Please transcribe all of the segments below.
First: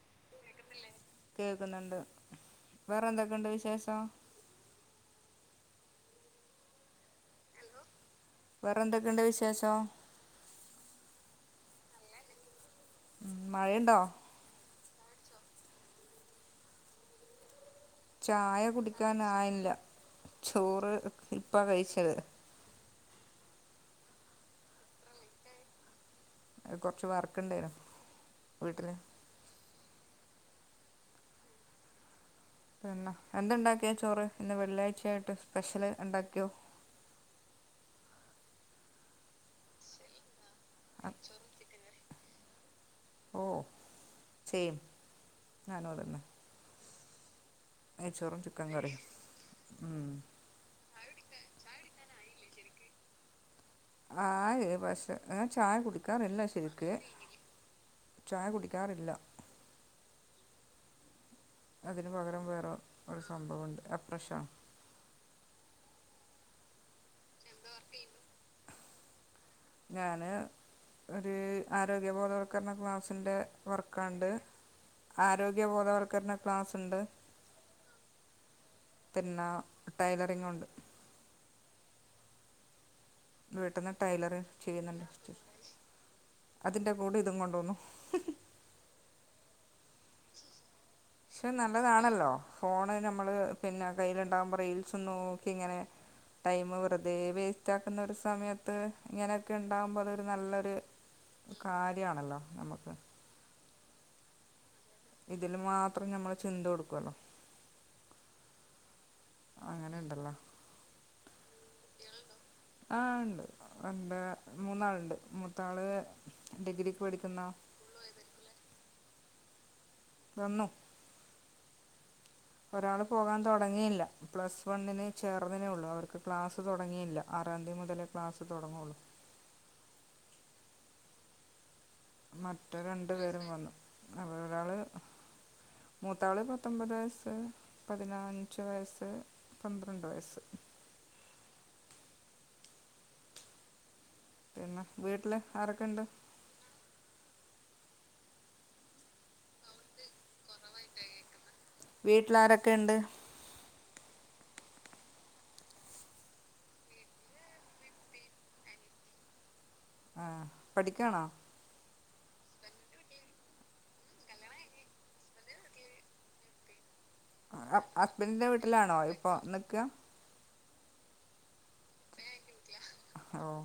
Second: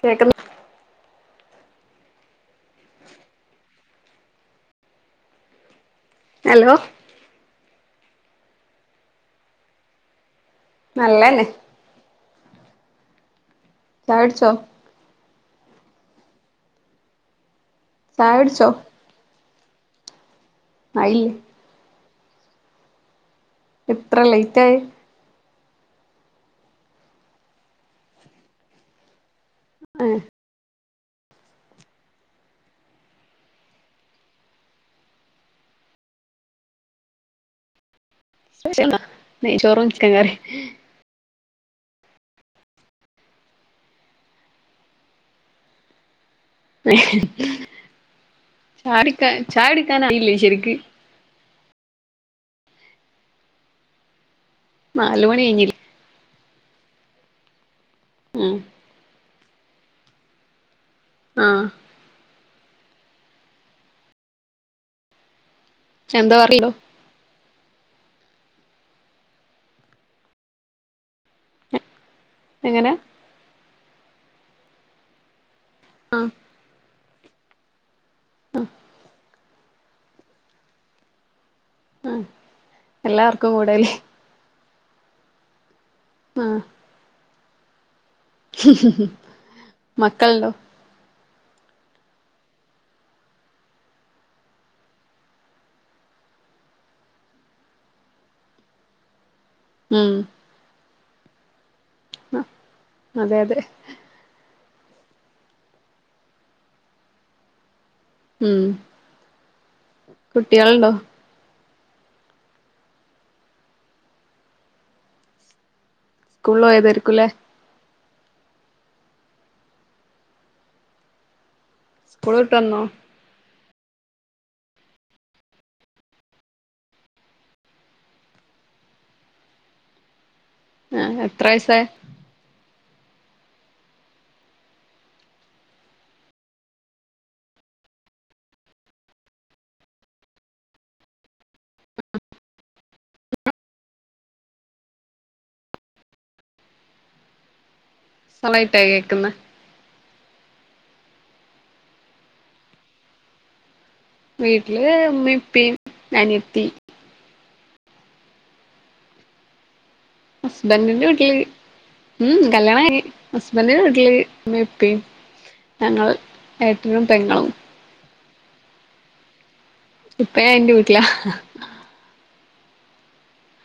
കേക്കുന്നു കേൾക്കുന്ന്ണ്ട്. വേറെ എന്തൊക്കെ ഉണ്ട് വിശേഷം? ഹലോ വേറെന്തൊക്കെണ്ട്‌ വിശേഷം? നല്ലന്നെ ഉം മഴണ്ടോ? അട് ച്ചോ ചായ ചായുടിച്ചോ കുടിക്കാനായില്ല ചോറ് ആയില്ലേ ഇപ്പാ കഴിച്ചത് എത്ര ലേറ്റ് ആയെ? അത് കൊറച്ച് വർക്ക് ണ്ടായിന്നു വീട്ടില് ഏഹ് എന്ന എന്തുണ്ടാക്കിയാ ചോറ് ഇന്ന് വെള്ളിയാഴ്ചയായിട്ട് സ്പെഷ്യല് ഉണ്ടാക്കിയോ? സ്പെലെന്താ. നെയ്ചോറും ചിക്കൻകറിം അ ഓഹ് സെയിം ഞാനു അതെന്നെ ചിക്കൻ കറിയും ചാടിക്ക ചായ ഉം കുടിക്കാനായില്ലേ ശരിയ്ക്ക് ആ ഹ് പക്ഷെ നാല് മണി ഞാൻ ചായ കഴിഞ്ഞില്ലേ കുടിക്കാറില്ല ശരിക്ക് ചായ ഉം കുടിക്കാറില്ല ആഹ് അതിന് പകരം വേറെ ഒരു സംഭവംണ്ട്. അപ്രശാണ് എന്താ [unintelligible] എന്ത വർക്കെയ്ണ്ടോ ഞാന് ഒര് ആരോഗ്യബോധവൽക്കരണ എങ്ങനെ ക്ലാസ്സിൻ്റെ വർക്കാണ്ട്. ആഹ് ആരോഗ്യബോധവർക്കരണ ക്ലാസ്ണ്ട്. അഹ് പിന്നെ ടൈലറിങു ണ്ട് ആഹ് വീട്ടിന്നു ടൈലറിംഗ് ചെയ്യുന്നുണ്ട് ആഹ് അതിൻ്റെ കൂടെ ഇതും കൊണ്ടുപോവുന്നു. മക്കൾണ്ടോ? ക്ഷെ നല്ലതാണല്ലോ ഫോണ് നമ്മള് പിന്നെ കയ്യിലുണ്ടാവുമ്പോ റീൽസും നോക്കി ങ്ങനെ ടൈമ് വെറുതെ വേസ്റ്റ് ആക്കുന്ന ഒരു സമയത്ത് ഇങ്ങനെയൊക്കെ ഉണ്ടാകുമ്പോ ഉം അതൊരു നല്ലൊരു കാര്യാണല്ലോ നമക്ക്. അതെ യതെ. ഇതില് മാത്രം ഞമ്മള് ചിന്ത കൊടുകൊല്ലോ ഉം അങ്ങനെ ണ്ട് കുട്ട്യേൾണ്ടോ? ആഹ് ഇണ്ട് എന്താ മൂന്നാളുണ്ട് മൂത്താള് സ്കൂളിൽ ഡിഗ്രിക്ക് പോയതായിരിക്കുംല്ലേ പഠിക്കുന്നു വന്നു സ്കൂൾ വിട്ട് വന്നോ ഒരാള് പോകാൻ തുടങ്ങിയില്ല പ്ലസ് വണ്ണിന് ചേർന്നതിനേ ഉള്ളൂ അവർക്ക് ക്ലാസ്സ് തുടങ്ങിയില്ല ആറാം തി മുതൽ ക്ലാസ് തൊട്ങ്ങുള്ളൂ. ഏഹ് എത്ര വയസാ? മറ്റേ രണ്ടു പേരും വന്നു അവരൊരാള് മൂത്താള് പത്തൊൻപത് വയസ്സ് പതിനാഞ്ച് വയസ്സ് പന്ത്രണ്ട് വയസ്സ് [inaudible] പിന്നെ വീട്ട് ല് ആരൊക്കെണ്ട്. നന്നായിട്ടാ കേക്കുന്നെ. വീട്ട്ലാരൊക്കെണ്ട്? വീട്ട്ല് ഉമ്മേംഇപ്പിം അനിയത്തി. ആ ഹസ്ബന്റ്ന്റെ പഠിക്കാണോ വീട്ട്ല് ഉം കല്യാണായി ഹസ്ബന്റ്ന്റെ വീട്ട്ല് മ്മി പ്പിം ഞങ്ങൾ ഏട്ടനും പെങ്ങളും. ആഹ് ഹസ്ബൻന്റിന്റെ വീട്ടിലാണോ ഇപ്പൊ നിക്ക? ഇപ്പ ഞായിന്റെ വീട്ട്ലാ. ഓഹ്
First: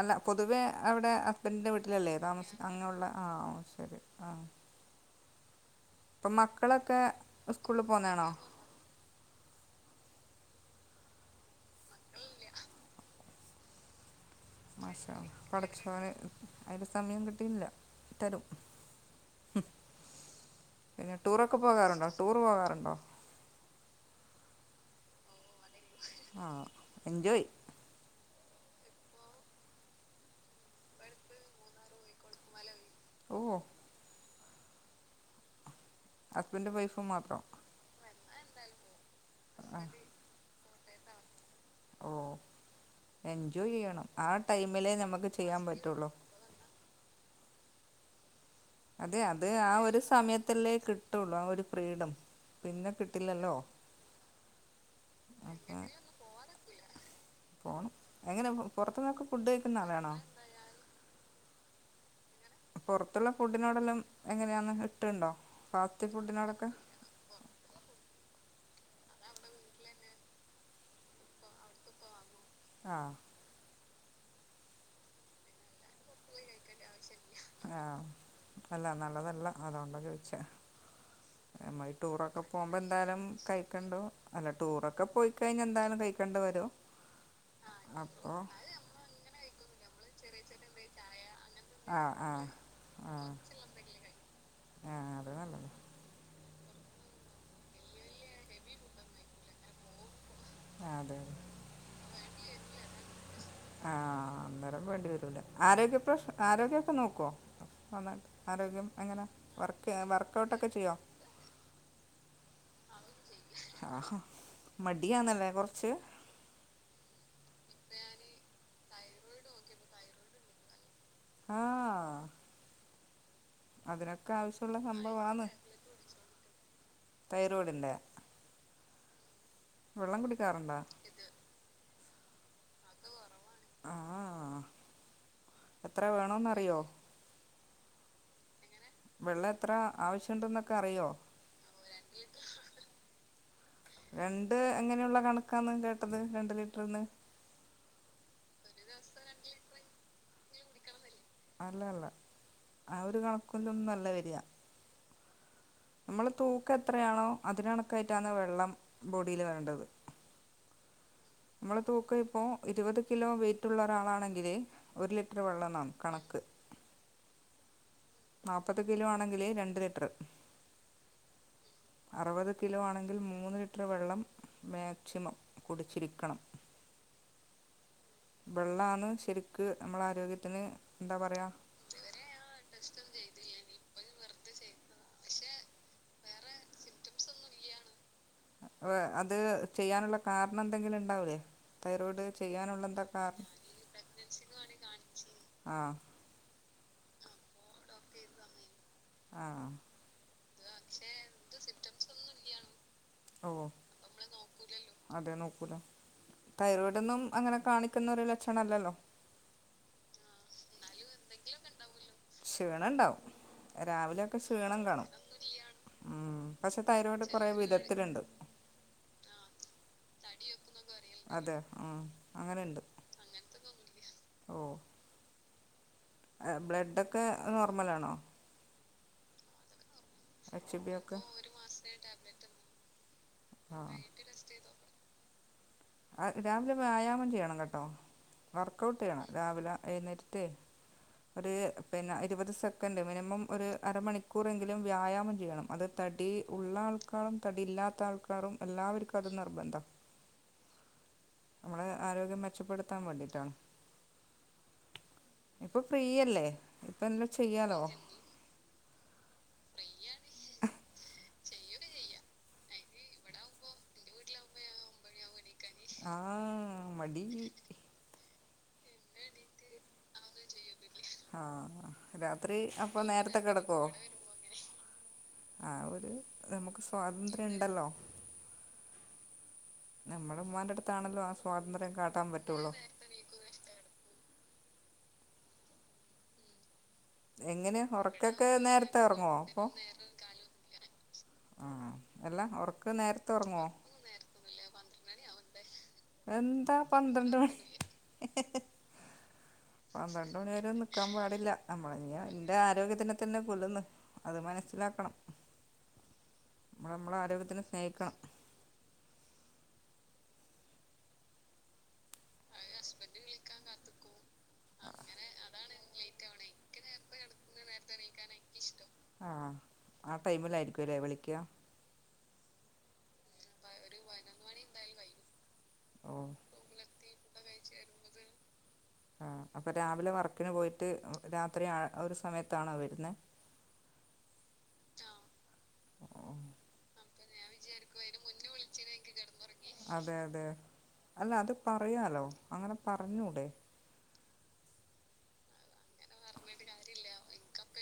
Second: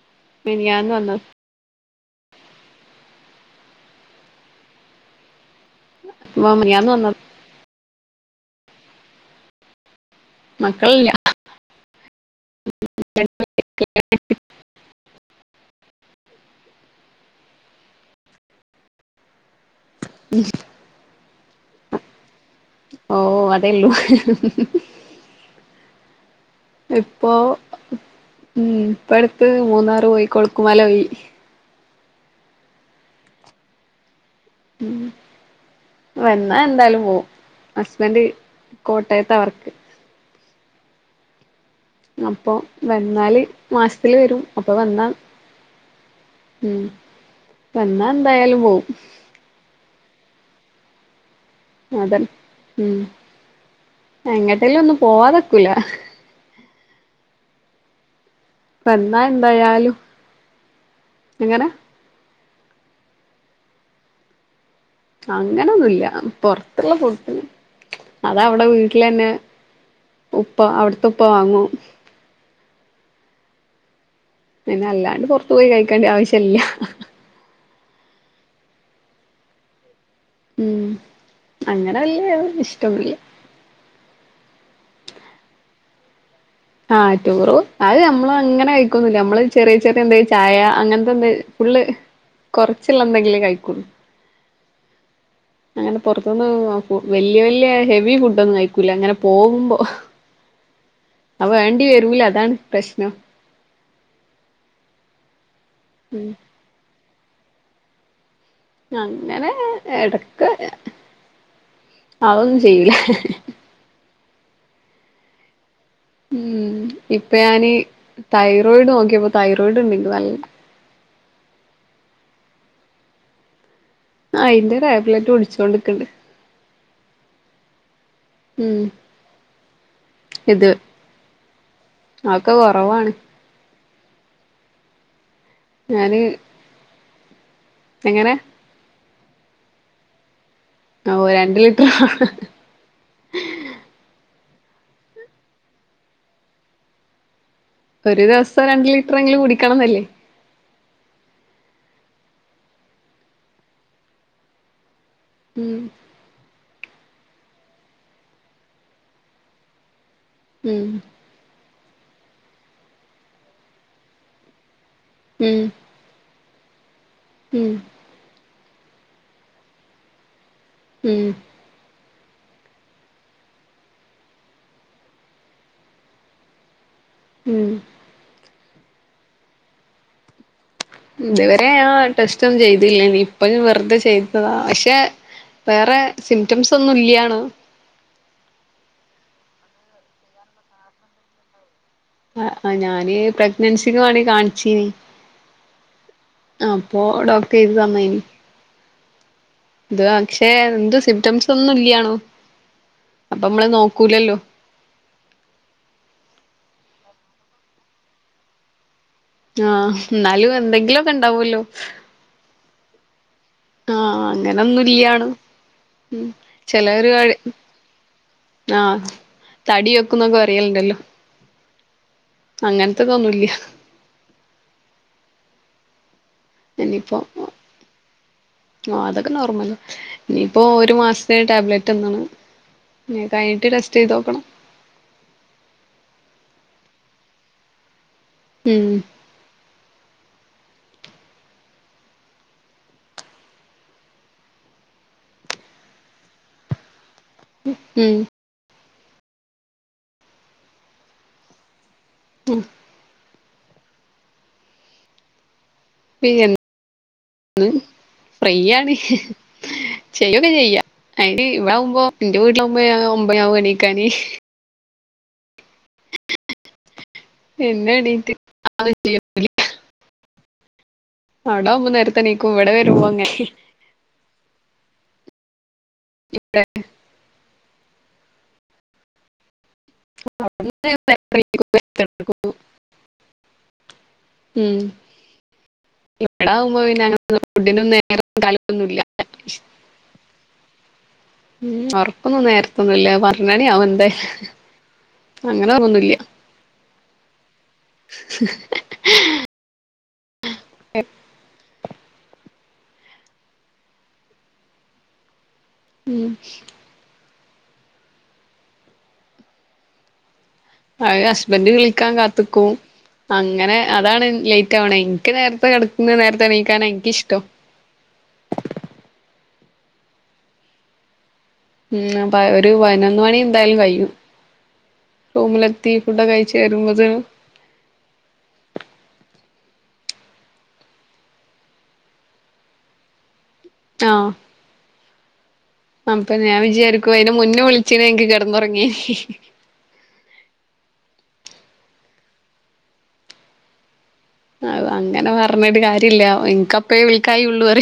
അല്ല പൊതുവെ മിനിയാന്ന് അവിടെ വന്നത് ഹ സ്ബന്റ്ന്റെ വീട്ടിലല്ലേ താമസം അങ്ങെള്ള ആഹ് ശരി ആഹ്. ഇപ്പം ഉമ്മ മിനിയാന്ന് മക്കളൊക്കെ വന്നത് ഉസ്കൂൾല് പോന്നാണോ. മക്കൾല്യാ. മക്കൾല്യ. മാഷാ പടച്ചോന് അയില് സമയം കിട്ടിയില്ല തരും. ഉം ഉം പിന്നെ ടൂറൊക്കെ പോകാറുണ്ടോ ടൂർ പോകാറുണ്ടോ? ഓഹ് അതെള്ളു ആഹ്. ഇപ്പോ ഉം ഇപ്പട്ത്ത് മൂന്നാറ് പോയി. കൊളുക്ക് മലോയി. മലോയ് ഓഹ്. ഉം വന്നാ ഹസ്ബൻഡും എന്തായാലും വൈഫും പോവും. മാത്രം അസ്ബന്റ് കോട്ടയത്താ വർക്ക്. ഓ അപ്പൊ വന്നാല് എൻജോയ് ചെയ്യണം മാസ്ത്തില് ആ വരും അപ്പൊ ടൈമിലേ വന്നാ നമുക്ക് ചെയ്യാൻ പറ്റുള്ളൂ ഉം വന്നാ എന്തായാലും പോവും. അതെ അത് ആ ഒരു സമയത്തല്ലേ കിട്ടൊള്ളൂ ആ ഒരു ഫ്രീഡം അതന്നെ പിന്നെ ഉം കിട്ടില്ലല്ലോ എങ്ങട്ടേലും ഒന്നും അപ്പം പോവാതെക്കൂല പോവതക്കൂല. പോണം എങ്ങനെ പൊറത്തുന്നൊക്കെ ഫുഡ് കഴിക്കുന്ന ആളാണോ? എങ്ങനെ. പൊറത്ത്ള്ള ഫുഡിനോടെല്ലാം എങ്ങനെയാന്ന് ഇട്ടുണ്ടോ ഫാസ്റ്റ് അങ്ങനൊന്നുല്ല ഫുഡിനോടൊക്കെ പൊറത്ത്ള്ള ഫുഡ് അതവിടെ വീട്ട്ലന്നെ ഉപ്പ അവിട്ത്തെ ഉപ്പ വാങ്ങും. ആഹ്. പിന്നെ അല്ലാണ്ട് പൊർത്തുപോയി കഴിക്കേണ്ട ആവശ്യല്ലാ. ആഹ് അല്ല നല്ലതല്ല അതോണ്ട ചോ യ്ച്ച ഉം നമ്മ അങ്ങനെ വല്യ ടൂറൊക്കെ പോവുമ്പോ ഇഷ്ടൊന്നുല്ല എന്തായാലും കഴിക്കണ്ടു അല്ല ടൂറൊക്കെ പോയിക്കയിഞ്ഞാ എന്തായാലും കയിക്കേണ്ട് വരും. ആഹ് ടൂറു അത് നമ്മള് അപ്പോ അങ്ങനെ കയിക്കൊന്നുല്ല. നമ്മള് ചെറിയ ചെറിയ എന്താ ചായ അങ്ങൻത്തെ എന്തേ ഫുള്ള് ആഹ് ആഹ് കൊർച്ചിള്ള ആഹ് എന്തെങ്കിലും കഴിക്കൊള്ളൂ ആഹ് അത് നല്ലതാ അങ്ങനെ. പൊർത്ത്ന്ന് വല്യ വല്യ ഹെവി ഫുഡൊന്നും കഴിക്കൂല്ല. ഇങ്ങനെ പോവുമ്പോ. ആഹ് അതെ. അത് വേണ്ടി വരൂല അതാണ് പ്രശ്നം. ആഹ് അന്നേരം വേണ്ടി വരൂല. ആരോഗ്യപ്രശ്ന ആരോഗ്യൊക്കെ നോക്കോ നന്നായിട്ട് ആരോഗ്യം എങ്ങനെ അങ്ങനെ വർക്ക് എടക്ക് വർക്കൗട്ടൊക്കെ ചെയ്യോ? അതൊന്നും ചെയ്യൂല. ആഹാ മടിയാന്നല്ലേ കൊറച്ച്. ഉം ഇപ്പ ഞാന് തൈറോയിഡ് നോക്കിയപ്പോ തൈറോയിഡ് ഇണ്ട് ഇനിക്ക് നല്ലണം ആഹ്. അതിനൊക്കെ അയിന്റെ ആവശ്യള്ള ടാബ്ലറ്റ് സംഭവാന്ന് കുടിച്ചോണ്ട്ക്ക്ണ്ട് തൈറോയ്ഡിന്റെ. ഉം വെള്ളം കുടിക്കാറ്ണ്ടാ? ആക്കെ കൊറവാണ്. ആഹ് ആഹ് എത്ര ഞാന് വേണോന്നറിയോ? എങ്ങനെ? വെള്ള എത്ര ആവശ്യണ്ട്ന്നൊക്കറിയോ? ഓ രണ്ട് ലിറ്റർ രണ്ട് എങ്ങനെയുള്ള കണക്കാന്ന് കേട്ടത് രണ്ട് ലിറ്ററ്ന്ന് ഒരു ദെവസം രണ്ട് ലിറ്ററെങ്കിലും കുടിക്കണന്നല്ലേ? അല്ല അല്ല ആ ഒരു കണക്കിലൊന്നു അല്ല വെരാ ഉം ഇമ്മളെ തൂക്കെത്രയാണോ അതിന് കണക്കായിറ്റാണ് വെള്ളം ബോഡീല് വേണ്ടത് ഉം മ്മളെ തൂക്കയിപ്പോ ഇരുപത് കിലോ വെയിറ്റുള്ളൊരാളാണെങ്കില് ഒരു ലിറ്ററ് ഉം വെള്ളണം കണക്ക് ഉം നാപ്പത് കിലോ ആണെങ്കില് രണ്ട് ലിറ്ററ് ഉം അറുപത് കിലോ ആണെങ്കിൽ മൂന്ന് ലിറ്റർ വെള്ളം മാക്സിമം കുടിച്ചിരിക്കണം. ഉം വെള്ളാന്ന് ശെരിക്ക് നമ്മളാരോഗ്യത്തിന് ഇതുവരെ ഞാ ടെസ്‌റ്റൊന്നും ചെയ്തില്ല ഇനിപ്പ വെറ്തെ ചെയ്തതാ ആശ് ക്കെ വേറെ സിംറ്റമ്സൊന്ന്ല്ല്യാണ് അഹ് അത് ചെയ്യാന്ള്ള കാരണന്തെങ്കില്ണ്ടാവൂലേ? തൈറോയിഡ് ആഹ് ഞാന് പ്രഗ്നൻസിക്ക് വേണ്ടി കാണിച്ചീനി ആ അപ്പൊ ഡോക്ടറെയ്തി തന്നയേനി ആഹ് ആഹ് ഇത് പക്ഷെ ന ഇത് സിംറ്റംസൊന്നുല്ല്യാണു ഓ അപ്പമ്മള് നോക്കൂലല്ലോ അതെ നോക്കൂല തൈറോയ്ഡൊന്നും അങ്ങനെ കാണിക്ക്ന്നൊരു ലക്ഷണല്ലല്ലോ ആഹ് എന്നാലും എന്തെങ്കിലൊക്കെണ്ടാവല്ലോ ക്ഷീണണ്ടാവും ആഹ് രാവിലൊക്കെ ക്ഷീണം അങ്ങനൊന്നും കാണും. ഇല്ല്യാണും ഉം പക്ഷെ തൈറോയ്ഡ് കൊറെ വിധത്തിലുണ്ട് ആഹ് തടി വെക്കുന്നൊക്കെ പറയലുണ്ടല്ലോ അതെ ഉം അങ്ങനെണ്ട്. അങ്ങനത്തതൊന്നുംല്ല ഓഹ് എ ഇനിയിപ്പോ ബ്ലഡൊക്കെ നോർമലാണോ? ആഹ് അതൊക്കെ നോർമലാ ഇനിയിപ്പോ എച്ച് ബി ഒരു ഒക്കെ മാസത്തേന് ടാബ്ലറ്റൊന്നും ഉം കയ്ഞ്ഞിട്ട് തന്നു ടെസ്റ്റെയ്തോക്കണം. അഹ് രാവിലെ വ്യായാമം ചെയ്യണം കേട്ടോ ഉം വർക്കൗട്ട് ചെയ്യണം രാവിലെ എഴുന്നേറ്റ്ട്ടെ ഒര് പിന്നെ ഇരുപത് സെക്കൻഡ് മിനിമം ഒരു അരമണിക്കൂറെങ്കിലും വ്യായാമം ചെയ്യണം അത് തടി ഉള്ള ആൾക്കാറും തടി ഇല്ലാത്ത ഉം ആൾക്കാറും എല്ലാവര്ക്കും അത് നിർബന്താ മ്മള് ആരോഗ്യം മെച്ചപ്പെടുത്താൻ വേണ്ടിട്ടാണ് ഇപ്പൊ ഫ്രീയല്ലേ ഇപ്പെല്ലം ചെയ്യാലോ ഫ്രീയാണ്. ചെയ്യൊക്കെ ചെയ്യ അയ്ന് ഇവിടാവുമ്പോ ന്റെവീട്ടിലാവുമ്പ ഒമ്പണ്യാവും എണീക്കാന് ആഹ്...... മടീ... പിന്നെണീറ്റ് [unintelligible] അവിടെ ആഹ് ആവുമ്പോ നേരത്തെ എണീക്കും രാത്രി ഇവിടെ അപ്പൊ വരുമ്പോ അങ്ങനെ നേരത്തെ കെടക്കോ? ആ ഒരു ഞമ്മക്ക് സ്വാതന്ത്ര്യംണ്ടല്ലോ? നമ്മളുമ്മാന്റെടുത്താണല്ലോ ആ സ്വാതന്ത്ര്യം കാട്ടാൻ പറ്റൊള്ളു ഉം ഇവ്ടാവുമ്പ പിന്ന എങ്ങനെ ഉറക്കൊക്കെ നേരത്തെ ഉറങ്ങുവോ അപ്പൊ ഉം ആഹ് അല്ല ഒറക്കൊന്നും ഉറക്ക് നേരത്തൊന്നുല്ല നേരത്തെ പന്ത്രണ്ടു മണി ഉറങ്ങുവോ ആവും എന്തായാലും അങ്ങനെന്നുമില്ല എന്താ പന്ത്രണ്ട് മണി ഹ് ഹ് ഹ് പന്ത്രണ്ട് മണിവരെ ഒന്നും നിൽക്കാൻ പാടില്ല നമ്മള എന്റെ ആരോഗ്യത്തിനെ തന്നെ കൊല്ലന്ന് അത് മനസ്സിലാക്കണം ഉം നമ്മൾ നമ്മളെ ആരോഗ്യത്തിന് സ്നേഹിക്കണം അ ഹ്ഹസ്ബൻഡ് വിളിക്കാൻ കാ ത്ക്കും അങ്ങനെ അതാണ് ലേറ്റ് തുകും അങ്ങനെ അതാണ് വെബഎനിക്ക് നേരത്തെ കിടക്കുന്നത് നേരത്തെ എണീക്കാന എനിക്കിഷ്ടം ആ ആ ടൈമിലയിരിക്കുംല്ലേ വിളിക്ക ഉ ഒരു പതിനൊന്ന് മണി എന്തായാലും കഴിയും റൂമിലെത്തി ഫുഡ കഴച്ച് വരുമ്പോത് കഴിച്ചരുന്നു ആ അപ്പോൾ രാവിലെ വർക്കിന് പോയിട്ട് രാത്രി ഒരു സമയത്താണോ വരുന്നത് ആഹ് അപ്പൊ ഓഹ് ഞാൻ വിച ക്കുഅതിനെ മുന്നേ വിളിച്ചീ എനിക്ക് കിടന്നുറങ്ങി അതെ അതെ അല്ല അത് പറയാലോ അങ്ങനെ പറഞ്ഞൂടെ അത് അങ്ങനെ പറഞ്ഞിട്ട് കാര്യ ഇല്ല എനിക്കപ്പ വിൽക്കായ ഉള്ളൂ പറ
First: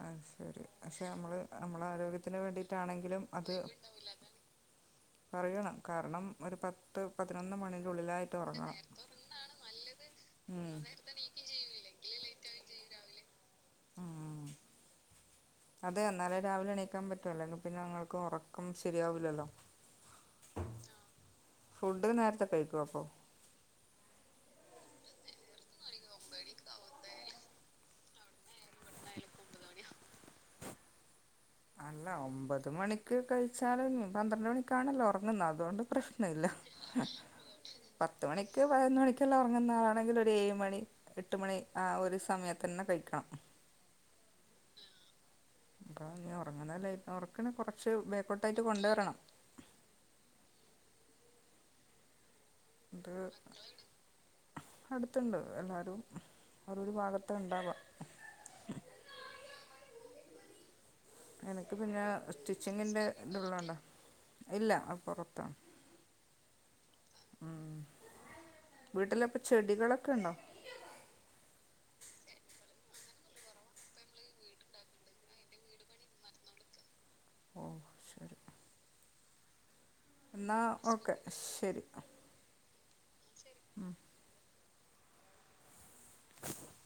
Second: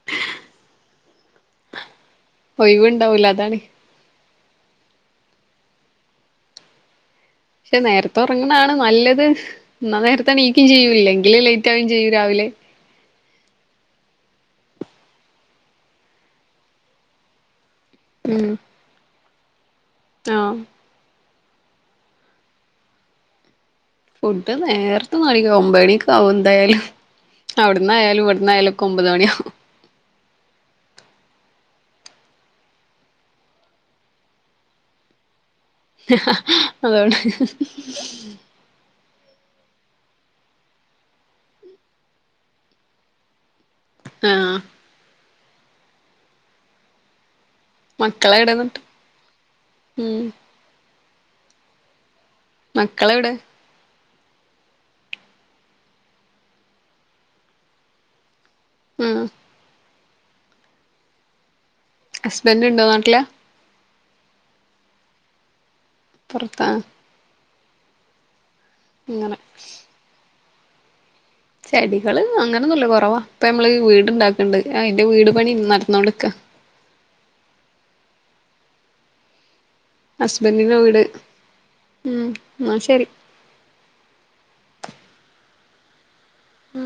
ആ ശരി പക്ഷെ നമ്മൾ നമ്മൾ ആരോഗ്യത്തിന് വേണ്ടിയിട്ടാണെങ്കിലും ഒഴിവുണ്ടാവൂല അത് അതാണ് പറയണം കാരണം ഒരു പ പ ത്ത്പതിനൊന്ന് പക്ഷെ നേരത്തെ ഉറങ്ങണാണ് നല്ലത് എന്നാ നേരത്തെ നീക്കും ഉം ചെയ്യൂ ഇല്ലെങ്കിൽ യും ചെയ്യൂ രാവിലെ ആഹ്അതെ എന്നാലെ രാവിലെ എണീക്കാൻ പറ്റു അല്ലെങ്കി പിന്നെ ങ്ങൾക്ക് ഉം ഉറക്കം ശരിയാവില്ലല്ലോ ആഹ് ഫുഡ് നേരത്തെ കഴിക്കുവോ അപ്പോ ഫുഡ് നേരത്തെ ഒന്നും കഴിക്കില്ല ഒമ്പത് മണിക്ക് ആകും എന്തായാലും അവിടുന്നായയാലും ഇവിടന്ന് ആയാലുംക്കെ ഒമ്പത് മണിയും അല്ല ഒമ്പത് മണിക്ക് കഴിച്ചാലും പന്ത്രണ്ട് മണിക്കാണല്ലോ ഉറങ്ങുന്നത് അതുകൊണ്ട് പ്രശ്ന ല്ല അതുകൊണ്ട് പത്ത് മണിക്ക് പതിനൊ മണിക്കെല്ലാം ഇറങ്ങുന്നാണെങ്കിൽ ഒരു ഏഴ് മണി എട്ട് മണി ആ ഒരു സമയത്ത് തന്നെ കഴിക്കണം ആഹ് അപ്പ ഉറങ്ങുന്നല്ല ഉറക്ക കൊറ മക്കളെ എവിടെന്നിട്ട് ഉം അണ്ട് മക്കളെവിടെ [inaudible] അടുത്തുണ്ട് എല്ലാവരും ഓരോരു ഭാഗത്ത ഉണ്ടാവുക ഉം എനിക്ക് പിന്നെ ഹസ്ബൻഡ് ഉണ്ടോ സ്റ്റിച്ചിങ്ങിൻ്റെ നാട്ടില് ഇതള്ളത കൊണ്ടാണ് ഇല്ല പുറത്താണ് പുറത്ത ഉം, വീട്ടിൽ അപ്പൊ അങ്ങനെ ചെടികളൊക്കെ ഉണ്ടോ? ചെടികള് അങ്ങനെയൊന്നുമല്ല കുറവാ ഇപ്പൊ നമ്മള് വീട്ണ്ടാക്കണ്ട് അതിന്റെ വീട് പണി നടന്ന കൊണ്ടിരിക്ക ആഓ എന്നാൽ ഹസ്ബന്റിന്റെ വീട്, ഓക്കെ ഉം ന്നാ ശരി. മം ഉം